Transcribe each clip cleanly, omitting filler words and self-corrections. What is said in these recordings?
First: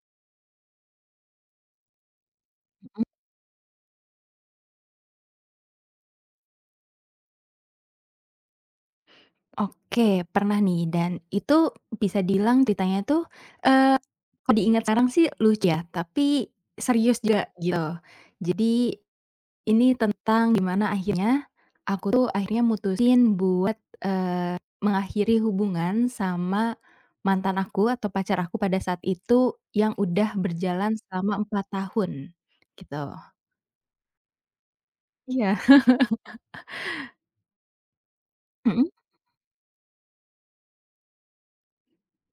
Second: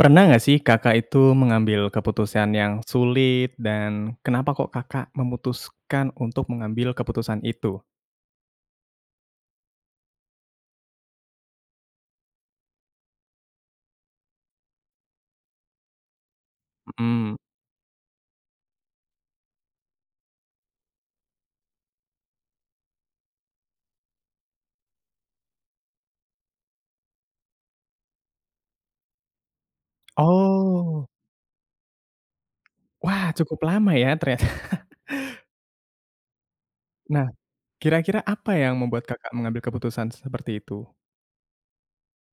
Pernah nggak sih Kakak itu mengambil keputusan yang sulit dan kenapa kok Kakak memutuskan untuk mengambil keputusan itu? Oke, pernah nih dan itu bisa dibilang ceritanya tuh, eee, kalau diingat sekarang sih lucu ya, tapi serius Mhm. juga gitu. Jadi ini tentang gimana akhirnya aku tuh akhirnya mutusin buat, eee, mengakhiri hubungan sama mantan aku atau pacar aku pada saat itu yang udah berjalan Oh, selama 4 tahun, gitu. wah cukup lama ya ternyata. Iya, Nah, kira-kira apa yang mhm. membuat Kakak mengambil keputusan seperti itu?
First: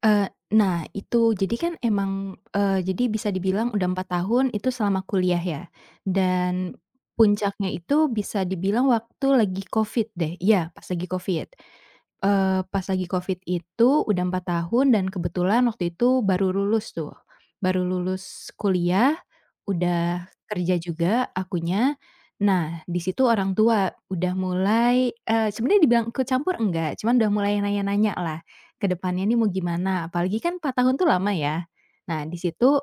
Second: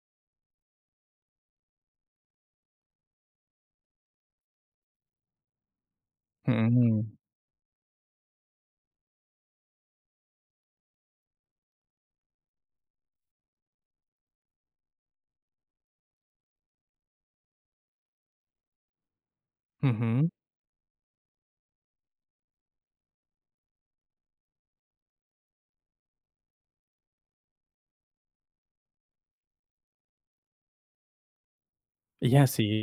Nah itu, jadi kan emang, jadi bisa dibilang udah 4 tahun itu selama kuliah ya, dan Mhm, puncaknya itu bisa dibilang waktu lagi Covid deh, iya pas lagi Covid. Pas lagi Covid itu udah 4 tahun dan kebetulan waktu itu baru lulus tuh, baru lulus kuliah, udah mhm. kerja juga akunya. Nah di situ orang tua udah mulai, sebenarnya dibilang ikut campur enggak, cuman udah mulai nanya-nanya lah ke depannya nih mau gimana? Apalagi kan 4 tahun tuh lama ya. Nah, di Iya sih. situ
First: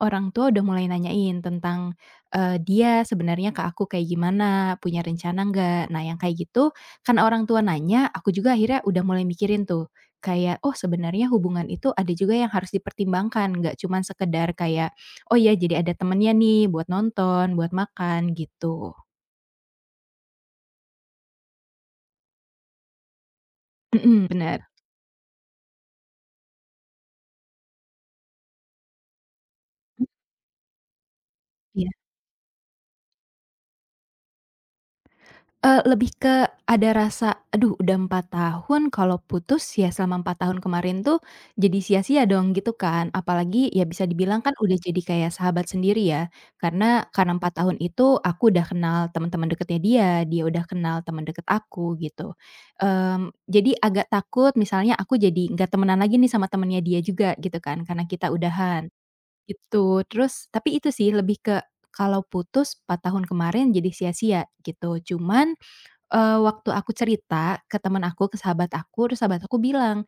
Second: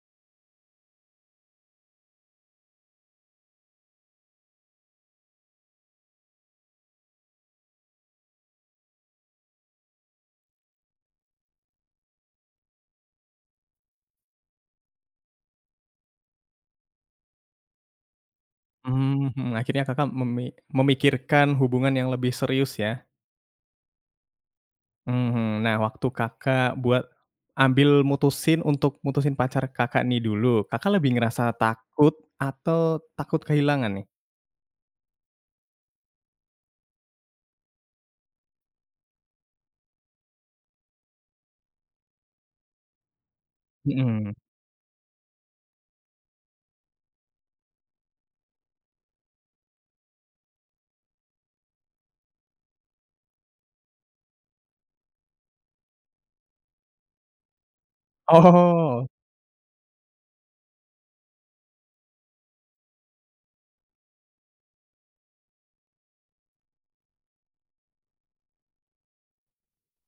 orang tua udah mulai nanyain tentang, dia sebenarnya ke aku kayak gimana, punya rencana nggak? Nah, yang kayak gitu, karena orang tua nanya, aku juga akhirnya udah mulai mikirin tuh, kayak, "Oh, sebenarnya hubungan itu ada juga yang harus dipertimbangkan, nggak cuman sekedar kayak, 'Oh ya, jadi ada temennya nih buat nonton, buat makan,' gitu." Mmm, mhm, akhirnya Kakak memikirkan hubungan yang lebih serius ya? Mhm, bener. Mhm. Nah, waktu Kakak buat ambil mutusin untuk mutusin pacar Kakak nih dulu, Kakak lebih ngerasa Mmm. takut atau takut kehilangan nih? Lebih ke ada rasa, "Aduh udah 4 tahun kalau putus ya selama 4 tahun kemarin tuh jadi sia-sia dong," gitu kan. Apalagi ya bisa Mhm. dibilang kan udah jadi kayak sahabat sendiri ya. Karena 4 tahun itu aku udah kenal teman-teman dekatnya dia, dia udah kenal teman dekat aku gitu. Mmm, jadi agak takut misalnya aku jadi nggak temenan lagi nih sama temennya dia juga gitu kan, karena kita udahan, Oh. gitu. Terus tapi itu sih lebih ke kalau putus 4 tahun kemarin jadi sia-sia gitu. Cuman, waktu aku cerita ke temen aku, ke sahabat aku, terus sahabat aku bilang,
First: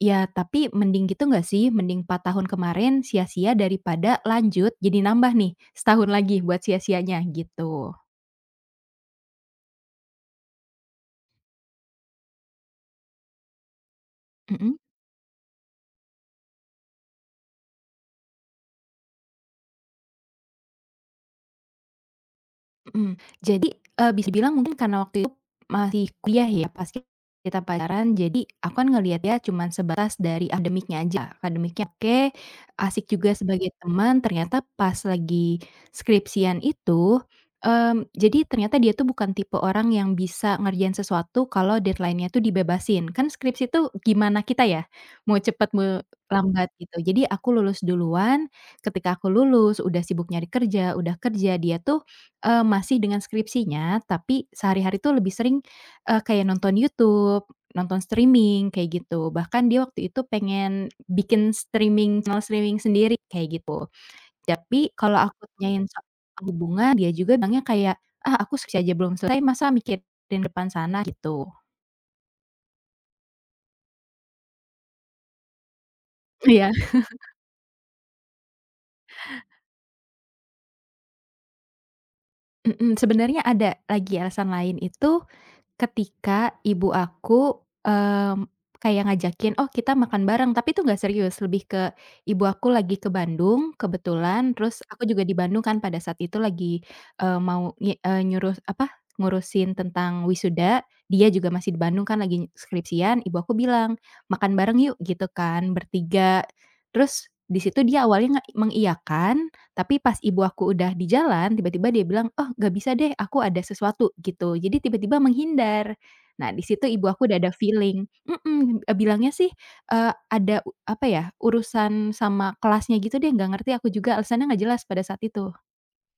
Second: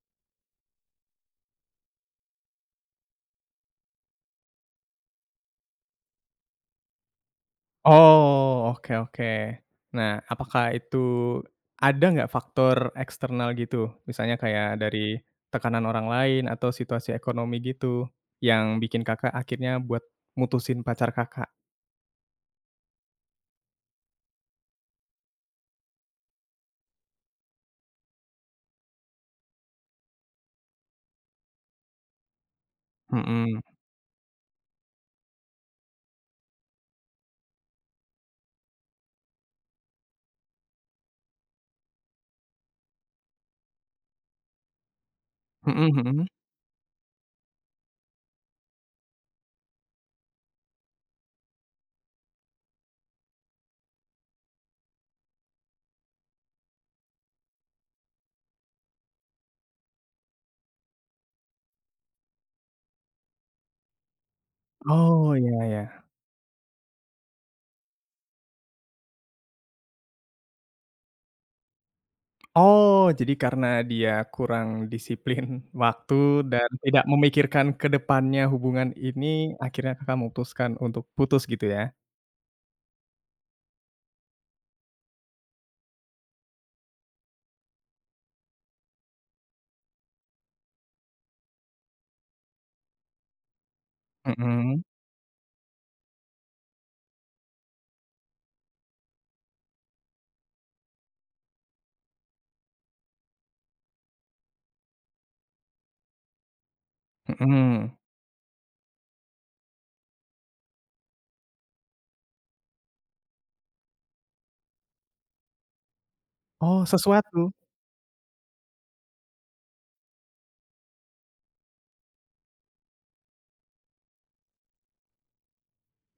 "Ya tapi mending gitu nggak sih? Mending 4 tahun kemarin sia-sia daripada lanjut jadi nambah nih setahun lagi buat sia-sianya," gitu. Oh, oke oke. Nah, apakah itu ada nggak faktor eksternal gitu? Misalnya kayak Mhm. dari tekanan orang lain atau situasi ekonomi gitu, yang bikin Kakak akhirnya buat mutusin pacar Kakak? Mhm. Jadi, bisa dibilang mungkin karena waktu itu masih kuliah ya, pas kita pacaran, jadi aku kan ngelihat dia cuman sebatas dari akademiknya aja, akademiknya oke, asik juga Mhm. sebagai teman, ternyata pas lagi skripsian itu, mmm, jadi ternyata dia tuh bukan tipe orang yang bisa ngerjain sesuatu kalau deadline-nya tuh dibebasin. Kan skripsi tuh gimana kita ya, mau cepat, mau Mhm mhm. lambat gitu. Jadi aku lulus duluan, ketika aku lulus, udah sibuk nyari kerja, udah kerja, dia tuh masih dengan skripsinya, tapi sehari-hari tuh lebih sering, kayak nonton YouTube, nonton streaming, kayak gitu. Bahkan dia waktu itu pengen bikin streaming channel streaming sendiri, kayak gitu. Tapi kalau Oh, aku iya tanyain iya. soal hubungan, dia juga bilangnya kayak, "Ah, aku skripsi aja belum selesai, masa mikirin depan sana?" Gitu. Oh, jadi karena dia kurang disiplin waktu dan Iya, tidak memikirkan ke depannya hubungan ini, akhirnya Kakak memutuskan untuk putus gitu ya? mhm, sebenarnya ada lagi alasan lain itu. Ketika ibu aku, mmm, kayak ngajakin, "Oh kita makan bareng," tapi itu nggak serius, lebih ke ibu aku lagi ke Bandung kebetulan, Mhm terus aku juga di Bandung kan pada saat itu lagi, mau nyuruh apa, ngurusin tentang wisuda, dia juga masih di Bandung kan lagi skripsian, ibu aku bilang, "Makan bareng yuk," gitu kan bertiga. Terus di situ mhm. dia awalnya mengiyakan, tapi pas ibu aku udah di jalan, tiba-tiba dia bilang, "Oh nggak bisa deh, aku ada sesuatu," gitu. Jadi tiba-tiba menghindar. Nah di Oh, situ ibu aku udah ada sesuatu? feeling mhm, bilangnya sih, ada apa ya, urusan sama kelasnya gitu deh, nggak ngerti aku juga alasannya nggak jelas pada saat itu.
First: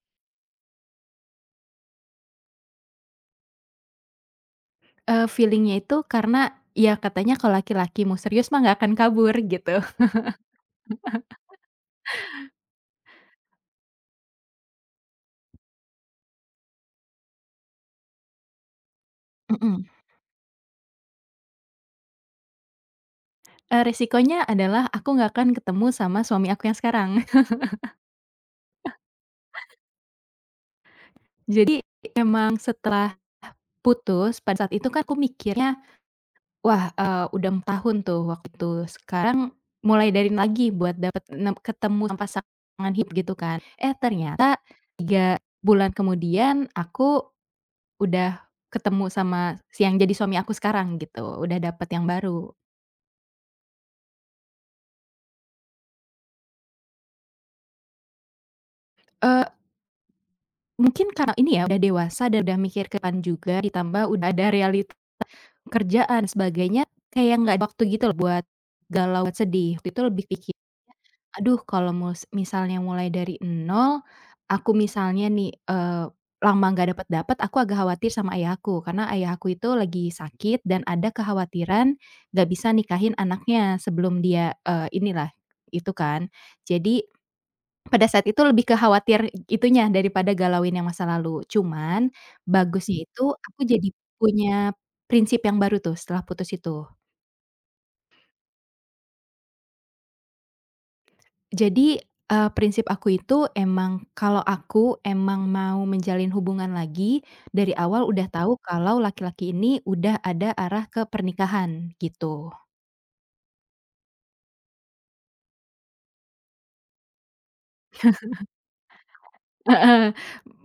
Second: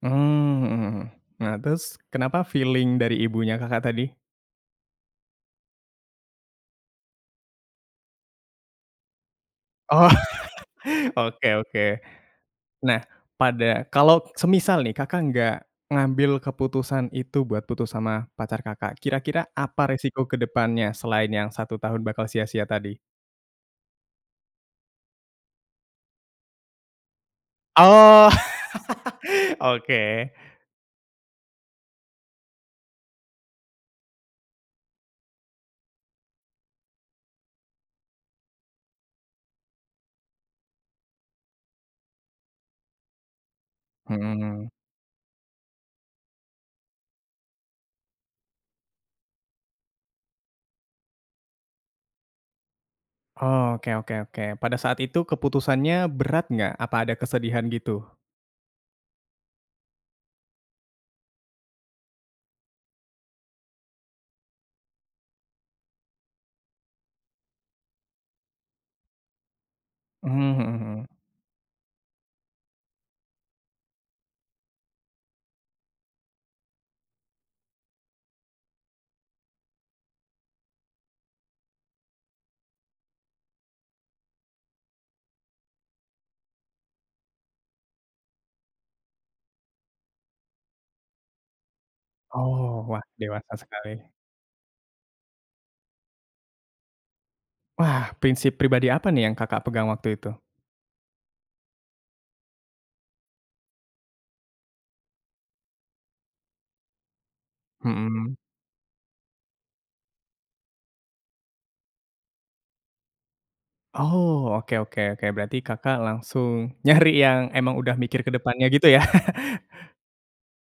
Mmm, mhm. Nah, terus kenapa feeling dari ibunya Kakak tadi? Feeling itu karena ya katanya kalau laki-laki mau serius mah nggak akan kabur gitu. Oh, oke oke. Nah, pada kalau semisal nih Kakak nggak ngambil keputusan itu buat putus sama pacar Kakak, kira-kira Mhm, apa resiko ke depannya selain yang satu tahun bakal sia-sia tadi? Resikonya adalah aku nggak akan ketemu sama suami aku yang sekarang. Oh. Oke. Jadi emang setelah putus, pada saat itu kan aku mikirnya, "Wah, udah 4 tahun tuh waktu itu. Sekarang mulai dari lagi buat dapet nem ketemu sama pasangan hidup gitu kan." Eh, ternyata Mhm. 3 bulan kemudian aku udah ketemu sama si yang jadi suami aku sekarang gitu, udah dapet yang baru. Oke oke oke. Pada saat itu keputusannya berat nggak? Apa ada kesedihan gitu? Eee, Mungkin karena ini ya udah dewasa dan udah mikir ke depan juga ditambah udah ada kerjaan sebagainya, kayak nggak ada waktu gitu loh buat galau, buat sedih. Waktu itu lebih Mmm, mhm mhm. aduh, kalau misalnya mulai dari 0, aku misalnya nih, lama nggak dapet-dapet, aku agak khawatir sama ayahku. Karena ayahku itu lagi sakit dan ada kekhawatiran nggak bisa nikahin anaknya sebelum dia, inilah, itu kan. Jadi, pada saat itu lebih kekhawatir itunya daripada galauin yang masa lalu. Cuman, Oh, wah bagusnya itu dewasa aku jadi sekali. punya prinsip yang baru tuh setelah putus itu. Wah, prinsip pribadi apa nih yang Kakak pegang waktu itu? Jadi, prinsip aku itu emang kalau aku emang mau menjalin hubungan lagi, dari awal udah Mhm. tahu kalau laki-laki ini udah ada arah ke pernikahan, gitu. Oh, oke oke oke. Berarti Kakak langsung nyari yang emang udah mikir ke depannya gitu ya? Heeh,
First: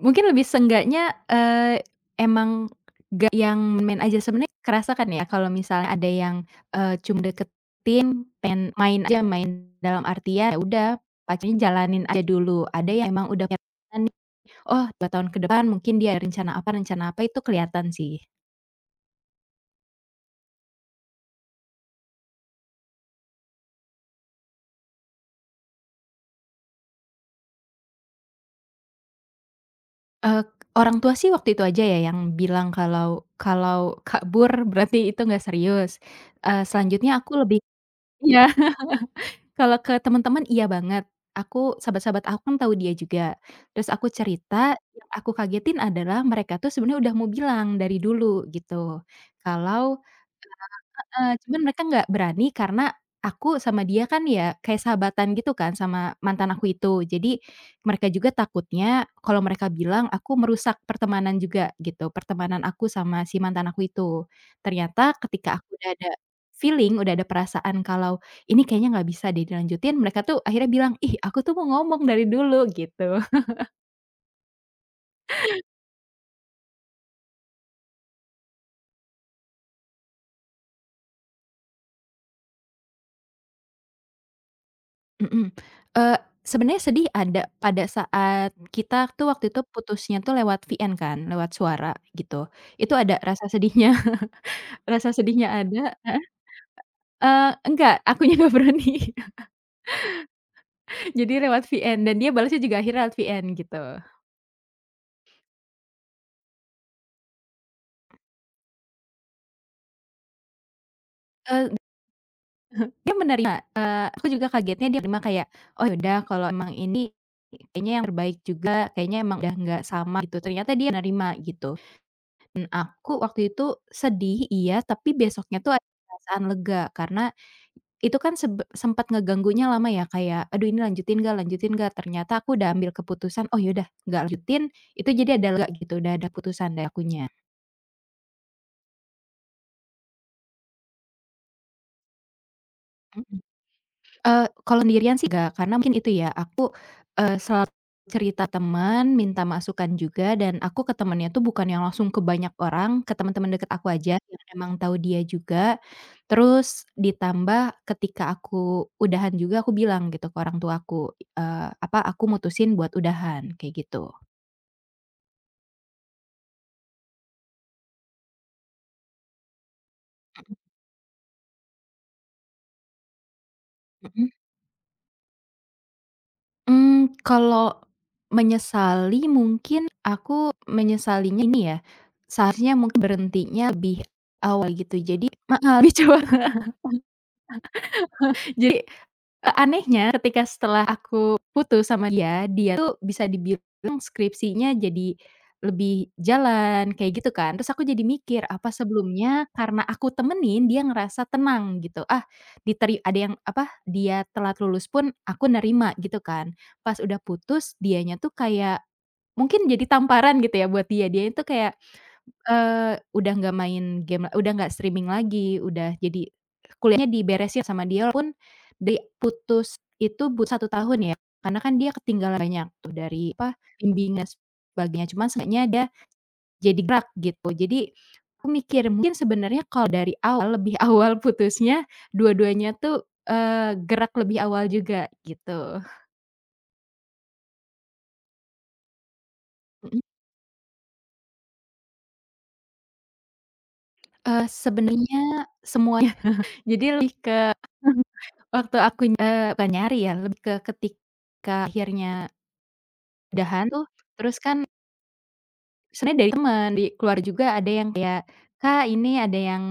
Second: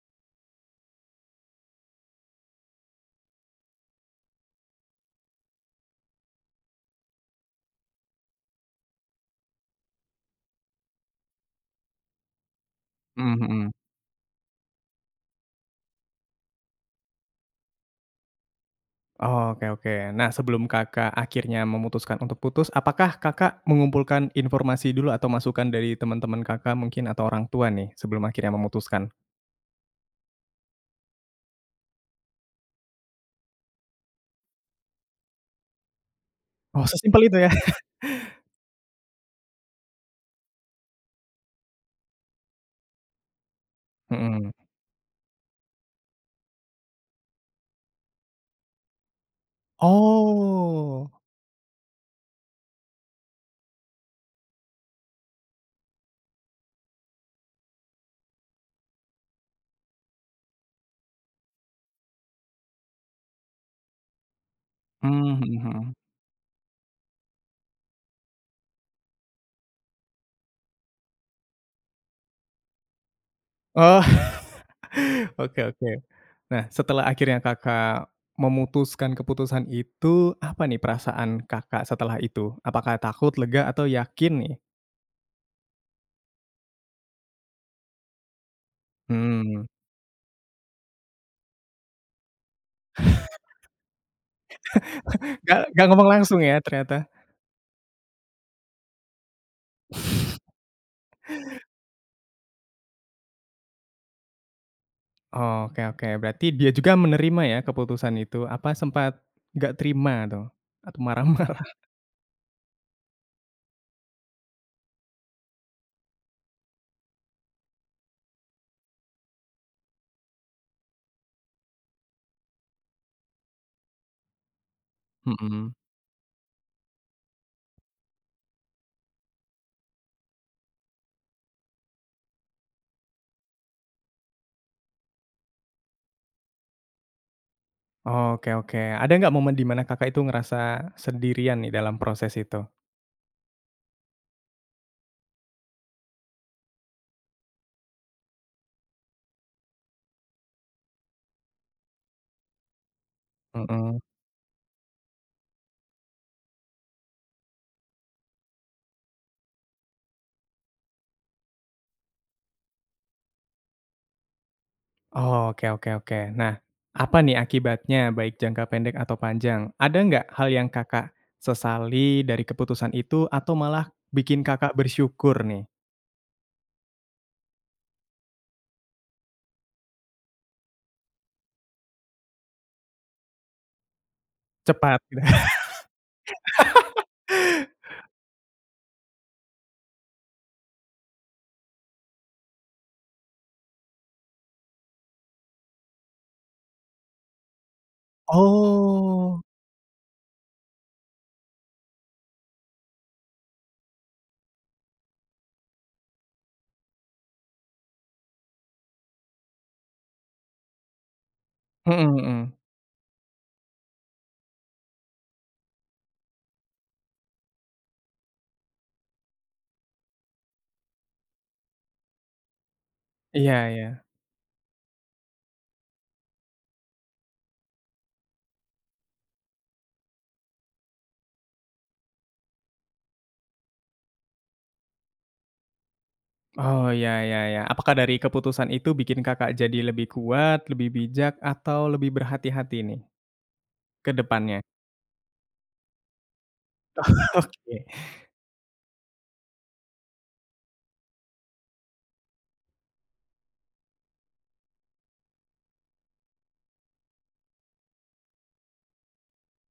mungkin lebih seenggaknya, emang nggak yang main aja. Sebenarnya kerasa kan ya kalau misalnya ada yang, cuma deketin, pengen main aja, main dalam artian, ya udah pacarnya jalanin aja dulu. Ada yang emang Mhm udah punya, mhm. "Oh 2 tahun ke depan mungkin dia ada rencana apa rencana apa," itu kelihatan sih. Oh, oke oke. Nah, sebelum Kakak akhirnya memutuskan untuk putus, apakah Kakak mengumpulkan informasi dulu atau masukan dari teman-teman Kakak mungkin atau orang tua nih sebelum akhirnya memutuskan? Eee, Orang tua sih waktu itu aja ya yang bilang kalau kalau kabur berarti itu nggak serius. Oh, Selanjutnya sesimpel aku itu ya? lebih ya. Kalau ke teman-teman iya banget. Aku sahabat-sahabat aku kan tahu dia juga. Terus aku Mhm. cerita, yang aku kagetin adalah mereka tuh sebenarnya udah mau bilang dari dulu gitu. Kalau Oh. heeh, cuman mereka nggak berani karena aku sama dia kan ya kayak sahabatan gitu kan sama mantan aku itu. Jadi mereka juga takutnya kalau mereka bilang aku merusak pertemanan juga gitu, pertemanan aku sama si mantan aku itu. Ternyata Mmm, mhm ketika aku udah mhm. ada feeling, udah ada perasaan kalau ini kayaknya nggak bisa deh dilanjutin, mereka tuh akhirnya bilang, "Ih, aku tuh mau ngomong dari dulu," gitu. Oh, oke oke. Nah, setelah akhirnya Kakak memutuskan keputusan itu, apa nih perasaan Kakak setelah itu? Apakah takut, lega, atau yakin nih? Mhm, eee, sebenarnya sedih ada pada saat kita tuh waktu itu Hmm. putusnya tuh lewat VN kan, lewat suara gitu. Itu ada rasa sedihnya rasa sedihnya Gak nggak ada ngomong heeh, langsung ya ternyata? Enggak, akunya nggak berani. Jadi lewat VN dan dia balasnya juga akhirnya lewat VN gitu. Oke oke, berarti dia juga menerima ya keputusan itu? Apa sempat nggak terima tuh? Atau marah-marah? Eee, Dia menerima, aku juga kagetnya dia terima kayak, "Oh ya udah kalau emang ini kayaknya yang terbaik juga, kayaknya emang udah nggak sama," gitu. Ternyata dia nerima gitu. Mmm, aku waktu itu sedih, iya, tapi besoknya Mhm. tuh ada perasaan lega karena itu kan sempat ngeganggunya lama ya, kayak, "Aduh ini lanjutin nggak lanjutin nggak?" Ternyata aku udah ambil keputusan, "Oh yaudah nggak lanjutin," itu jadi ada lega gitu, udah ada putusan dari akunya. Oke oke, ada nggak momen di mana Kakak itu ngerasa sendirian nih dalam proses itu? Mhm. Kalau sendirian sih nggak, karena mungkin itu ya, aku, selalu cerita teman, minta masukan juga, dan aku ke temennya tuh bukan yang langsung ke banyak orang, ke teman-teman deket aku Mhm. aja yang emang tahu dia juga. Terus ditambah ketika aku udahan juga aku bilang gitu ke orang tua aku, aku mutusin buat udahan, kayak gitu. Oke oke oke. Nah, apa nih akibatnya baik jangka pendek atau panjang? Ada nggak hal yang Kakak sesali dari keputusan itu atau malah Mhm. bikin Kakak bersyukur nih? Mmm, kalau menyesali mungkin aku menyesalinya ini ya, seharusnya mungkin berhentinya lebih awal Cepat gitu. gitu. Jadi heeh, lebih cepat. Jadi, anehnya ketika setelah aku putus sama dia, dia tuh bisa dibilang skripsinya jadi lebih jalan, kayak gitu kan. Terus aku jadi mikir, apa Oh, sebelumnya karena aku temenin dia ngerasa tenang gitu, ah, diteri ada yang apa, dia telat lulus pun aku nerima gitu kan. Pas udah putus dianya tuh kayak mungkin jadi tamparan gitu ya buat dia, dia itu kayak, mhm mhm. Udah nggak main game udah nggak streaming lagi, udah jadi kuliahnya diberesin sama dia walaupun di putus itu but 1 tahun ya, karena kan dia ketinggalan banyak tuh dari apa, Iya iya. bimbingan dan sebagainya, cuman seenggaknya dia jadi gerak gitu. Jadi aku mikir mungkin sebenarnya kalau dari awal, lebih awal putusnya, dua-duanya tuh, gerak lebih awal juga gitu. Oh, ya ya ya. Apakah dari keputusan itu bikin Kakak jadi Mhm, lebih kuat, lebih bijak, atau lebih berhati-hati nih ke depannya? sebenarnya semuanya, jadi lebih ke Oke. waktu aku, bukan nyari ya, lebih ke ketika akhirnya udahan tuh, terus kan sebenarnya dari teman, di keluar juga ada yang kayak, "Kak, ini ada yang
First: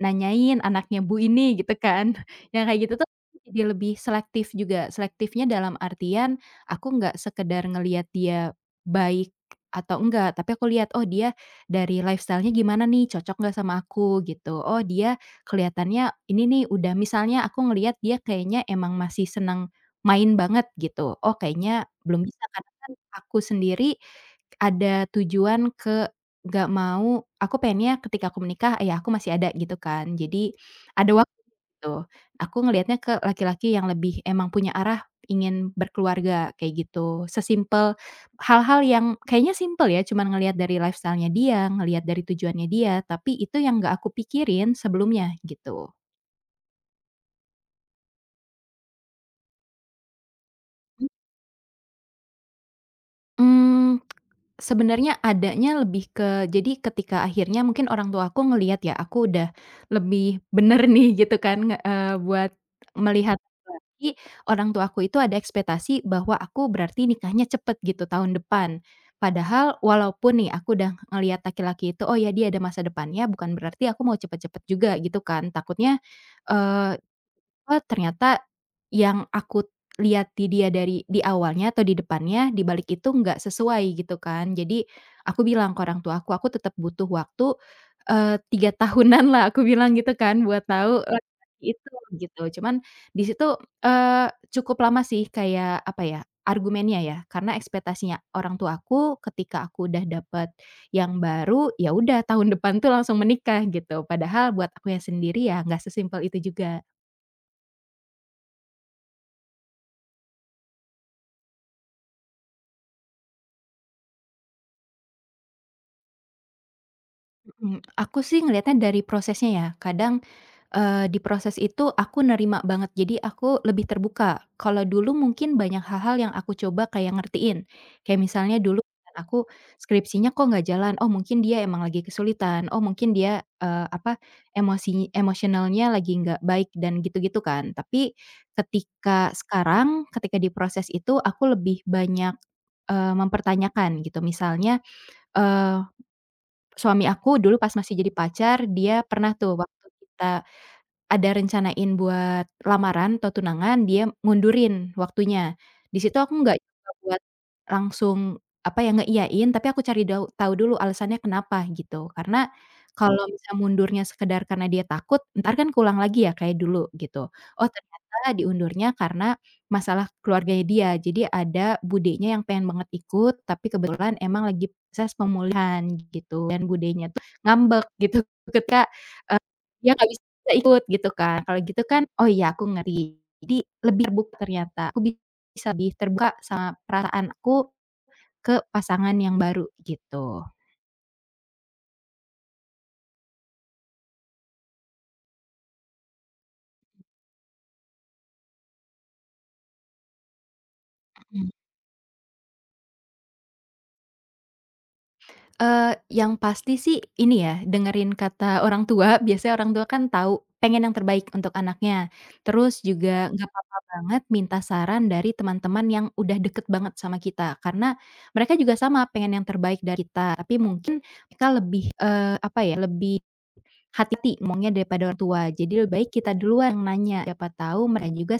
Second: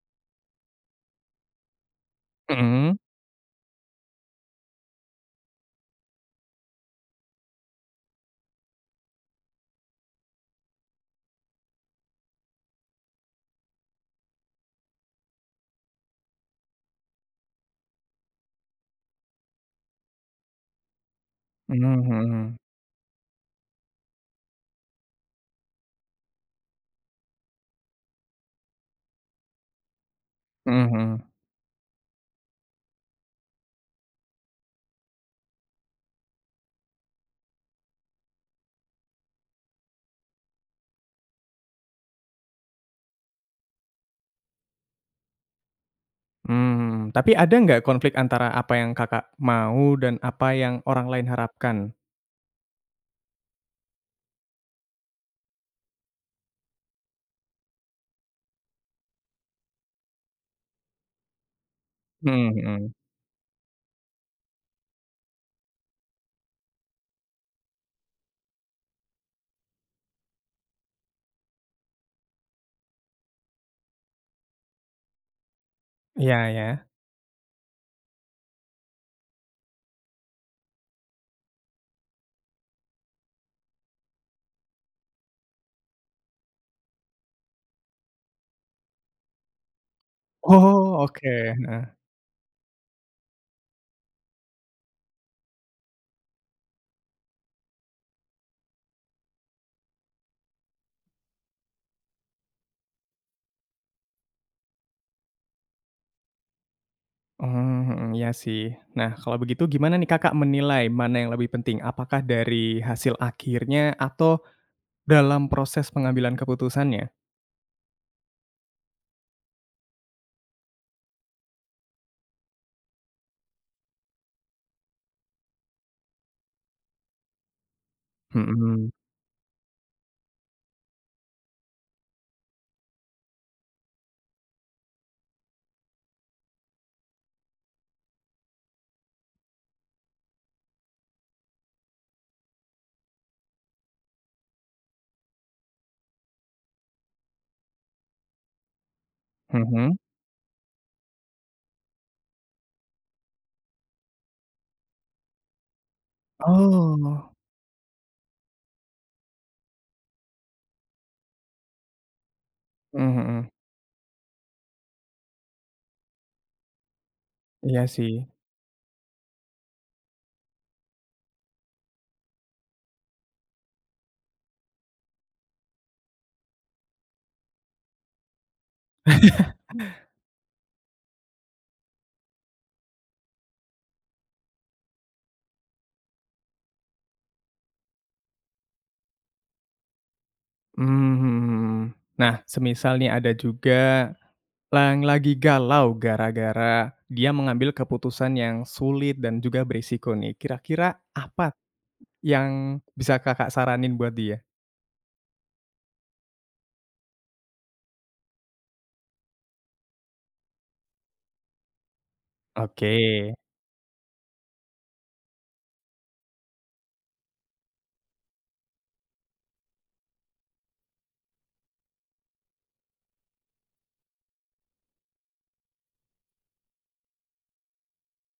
nanyain anaknya Bu ini," gitu kan. Yang kayak gitu Mhm. tuh jadi lebih selektif juga. Selektifnya dalam artian aku nggak sekedar ngelihat dia baik atau enggak, tapi aku lihat, "Oh, dia dari lifestyle-nya gimana nih, cocok nggak sama aku?" Gitu. "Oh, dia kelihatannya ini nih udah," misalnya aku ngelihat dia kayaknya emang masih senang main banget gitu, "Oh, kayaknya Mmm, belum bisa." mhm. Karena kan aku sendiri ada tujuan ke gak mau aku pengennya ketika aku menikah, ya aku masih ada gitu kan. Jadi Mhm ada mhm. waktu gitu. Aku ngelihatnya ke laki-laki yang lebih emang punya arah ingin berkeluarga kayak gitu. Sesimpel hal-hal yang kayaknya simpel ya, cuman ngelihat dari lifestyle-nya dia, ngelihat dari tujuannya dia, tapi itu yang gak aku pikirin sebelumnya gitu. Mmm, tapi ada nggak konflik antara apa yang Kakak mau dan apa yang orang lain harapkan? Mhm. Sebenarnya adanya lebih ke jadi ketika akhirnya mungkin orang tua aku ngelihat ya aku udah lebih bener nih gitu kan buat Mhm mhm. melihat lagi, orang tua aku itu ada ekspektasi bahwa aku berarti nikahnya cepet gitu tahun depan. Padahal walaupun nih aku udah ngelihat laki-laki itu, oh ya dia ada masa depannya bukan berarti aku mau cepet-cepet juga gitu kan. Takutnya, Iya ya. eh, oh, ternyata yang aku lihat di dia dari di awalnya atau di depannya, di balik itu nggak sesuai gitu kan. Jadi aku bilang ke orang tua aku tetap butuh waktu, eh, 3 tahunan lah, aku bilang gitu kan buat Oh, tahu oke, laki-laki heeh. itu gitu. Cuman di situ, cukup lama sih kayak apa ya, argumennya ya, karena ekspektasinya orang tua aku ketika aku udah dapet yang baru, ya udah tahun depan tuh langsung menikah gitu. Padahal buat aku yang sendiri ya nggak sesimpel itu juga. Mmm, mhm, iya sih. Nah, kalau begitu gimana nih Kakak menilai mana yang lebih penting? Apakah dari hasil akhirnya atau dalam proses pengambilan keputusannya? Mmm, aku sih ngelihatnya dari prosesnya ya. Kadang, di proses itu aku nerima banget, jadi aku lebih terbuka. Kalau dulu mungkin banyak hal-hal yang aku coba kayak ngertiin. Kayak misalnya dulu Mhm, kan aku skripsinya kok nggak jalan, oh mungkin dia emang lagi kesulitan, oh mungkin dia, emosionalnya lagi nggak baik dan gitu-gitu kan. Tapi ketika sekarang, ketika di proses itu aku lebih banyak, mempertanyakan gitu. Misalnya, eee suami aku dulu pas masih jadi pacar, dia pernah tuh waktu mhm. kita ada rencanain buat lamaran atau tunangan, dia ngundurin waktunya. Di situ aku nggak coba buat Oh, langsung, apa ya, ngeiyain, tapi aku cari tahu dulu alasannya kenapa, gitu. Karena mhm kalau mhm. misal mundurnya sekedar karena dia takut, ntar kan keulang lagi ya kayak dulu, gitu. Oh, Iya sih. ternyata diundurnya karena masalah keluarganya dia. Jadi ada budenya yang pengen banget ikut, tapi kebetulan emang lagi proses pemulihan, gitu, dan budenya tuh ngambek gitu ketika, eee, dia nggak bisa nggak ikut gitu kan, kalau gitu kan, oh iya aku ngeri. Jadi lebih terbuka ternyata, aku bisa lebih terbuka sama perasaan aku ke pasangan yang baru gitu, Mmm, mhm mhm. Nah, semisal nih ada juga yang lagi galau gara-gara dia mengambil keputusan yang sulit dan juga berisiko nih, kira-kira mhm. apa yang bisa Kakak saranin buat dia? Eee, yang pasti sih ini ya, dengerin kata orang tua, biasanya orang tua kan tahu pengen yang terbaik untuk anaknya. Terus Oke. juga nggak apa-apa banget minta saran dari teman-teman yang udah deket banget sama kita, karena mereka juga sama pengen yang terbaik dari kita, tapi mungkin mereka lebih, lebih hati-hati ngomongnya daripada orang tua. Jadi lebih baik kita duluan yang nanya, siapa tahu mereka juga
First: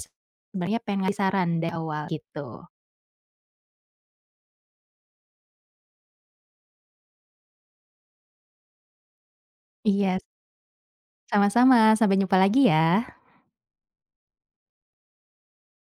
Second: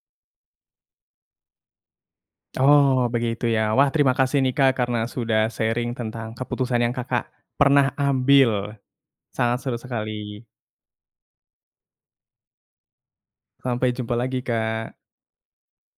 sebenarnya pengen ngasih saran dari awal gitu. Oh, begitu ya. Wah, terima kasih nih, Kak, karena sudah sharing tentang keputusan yang Kakak pernah ambil. Sangat seru Iya, sekali. sama-sama, sampai jumpa lagi ya. Sampai jumpa lagi, Kak.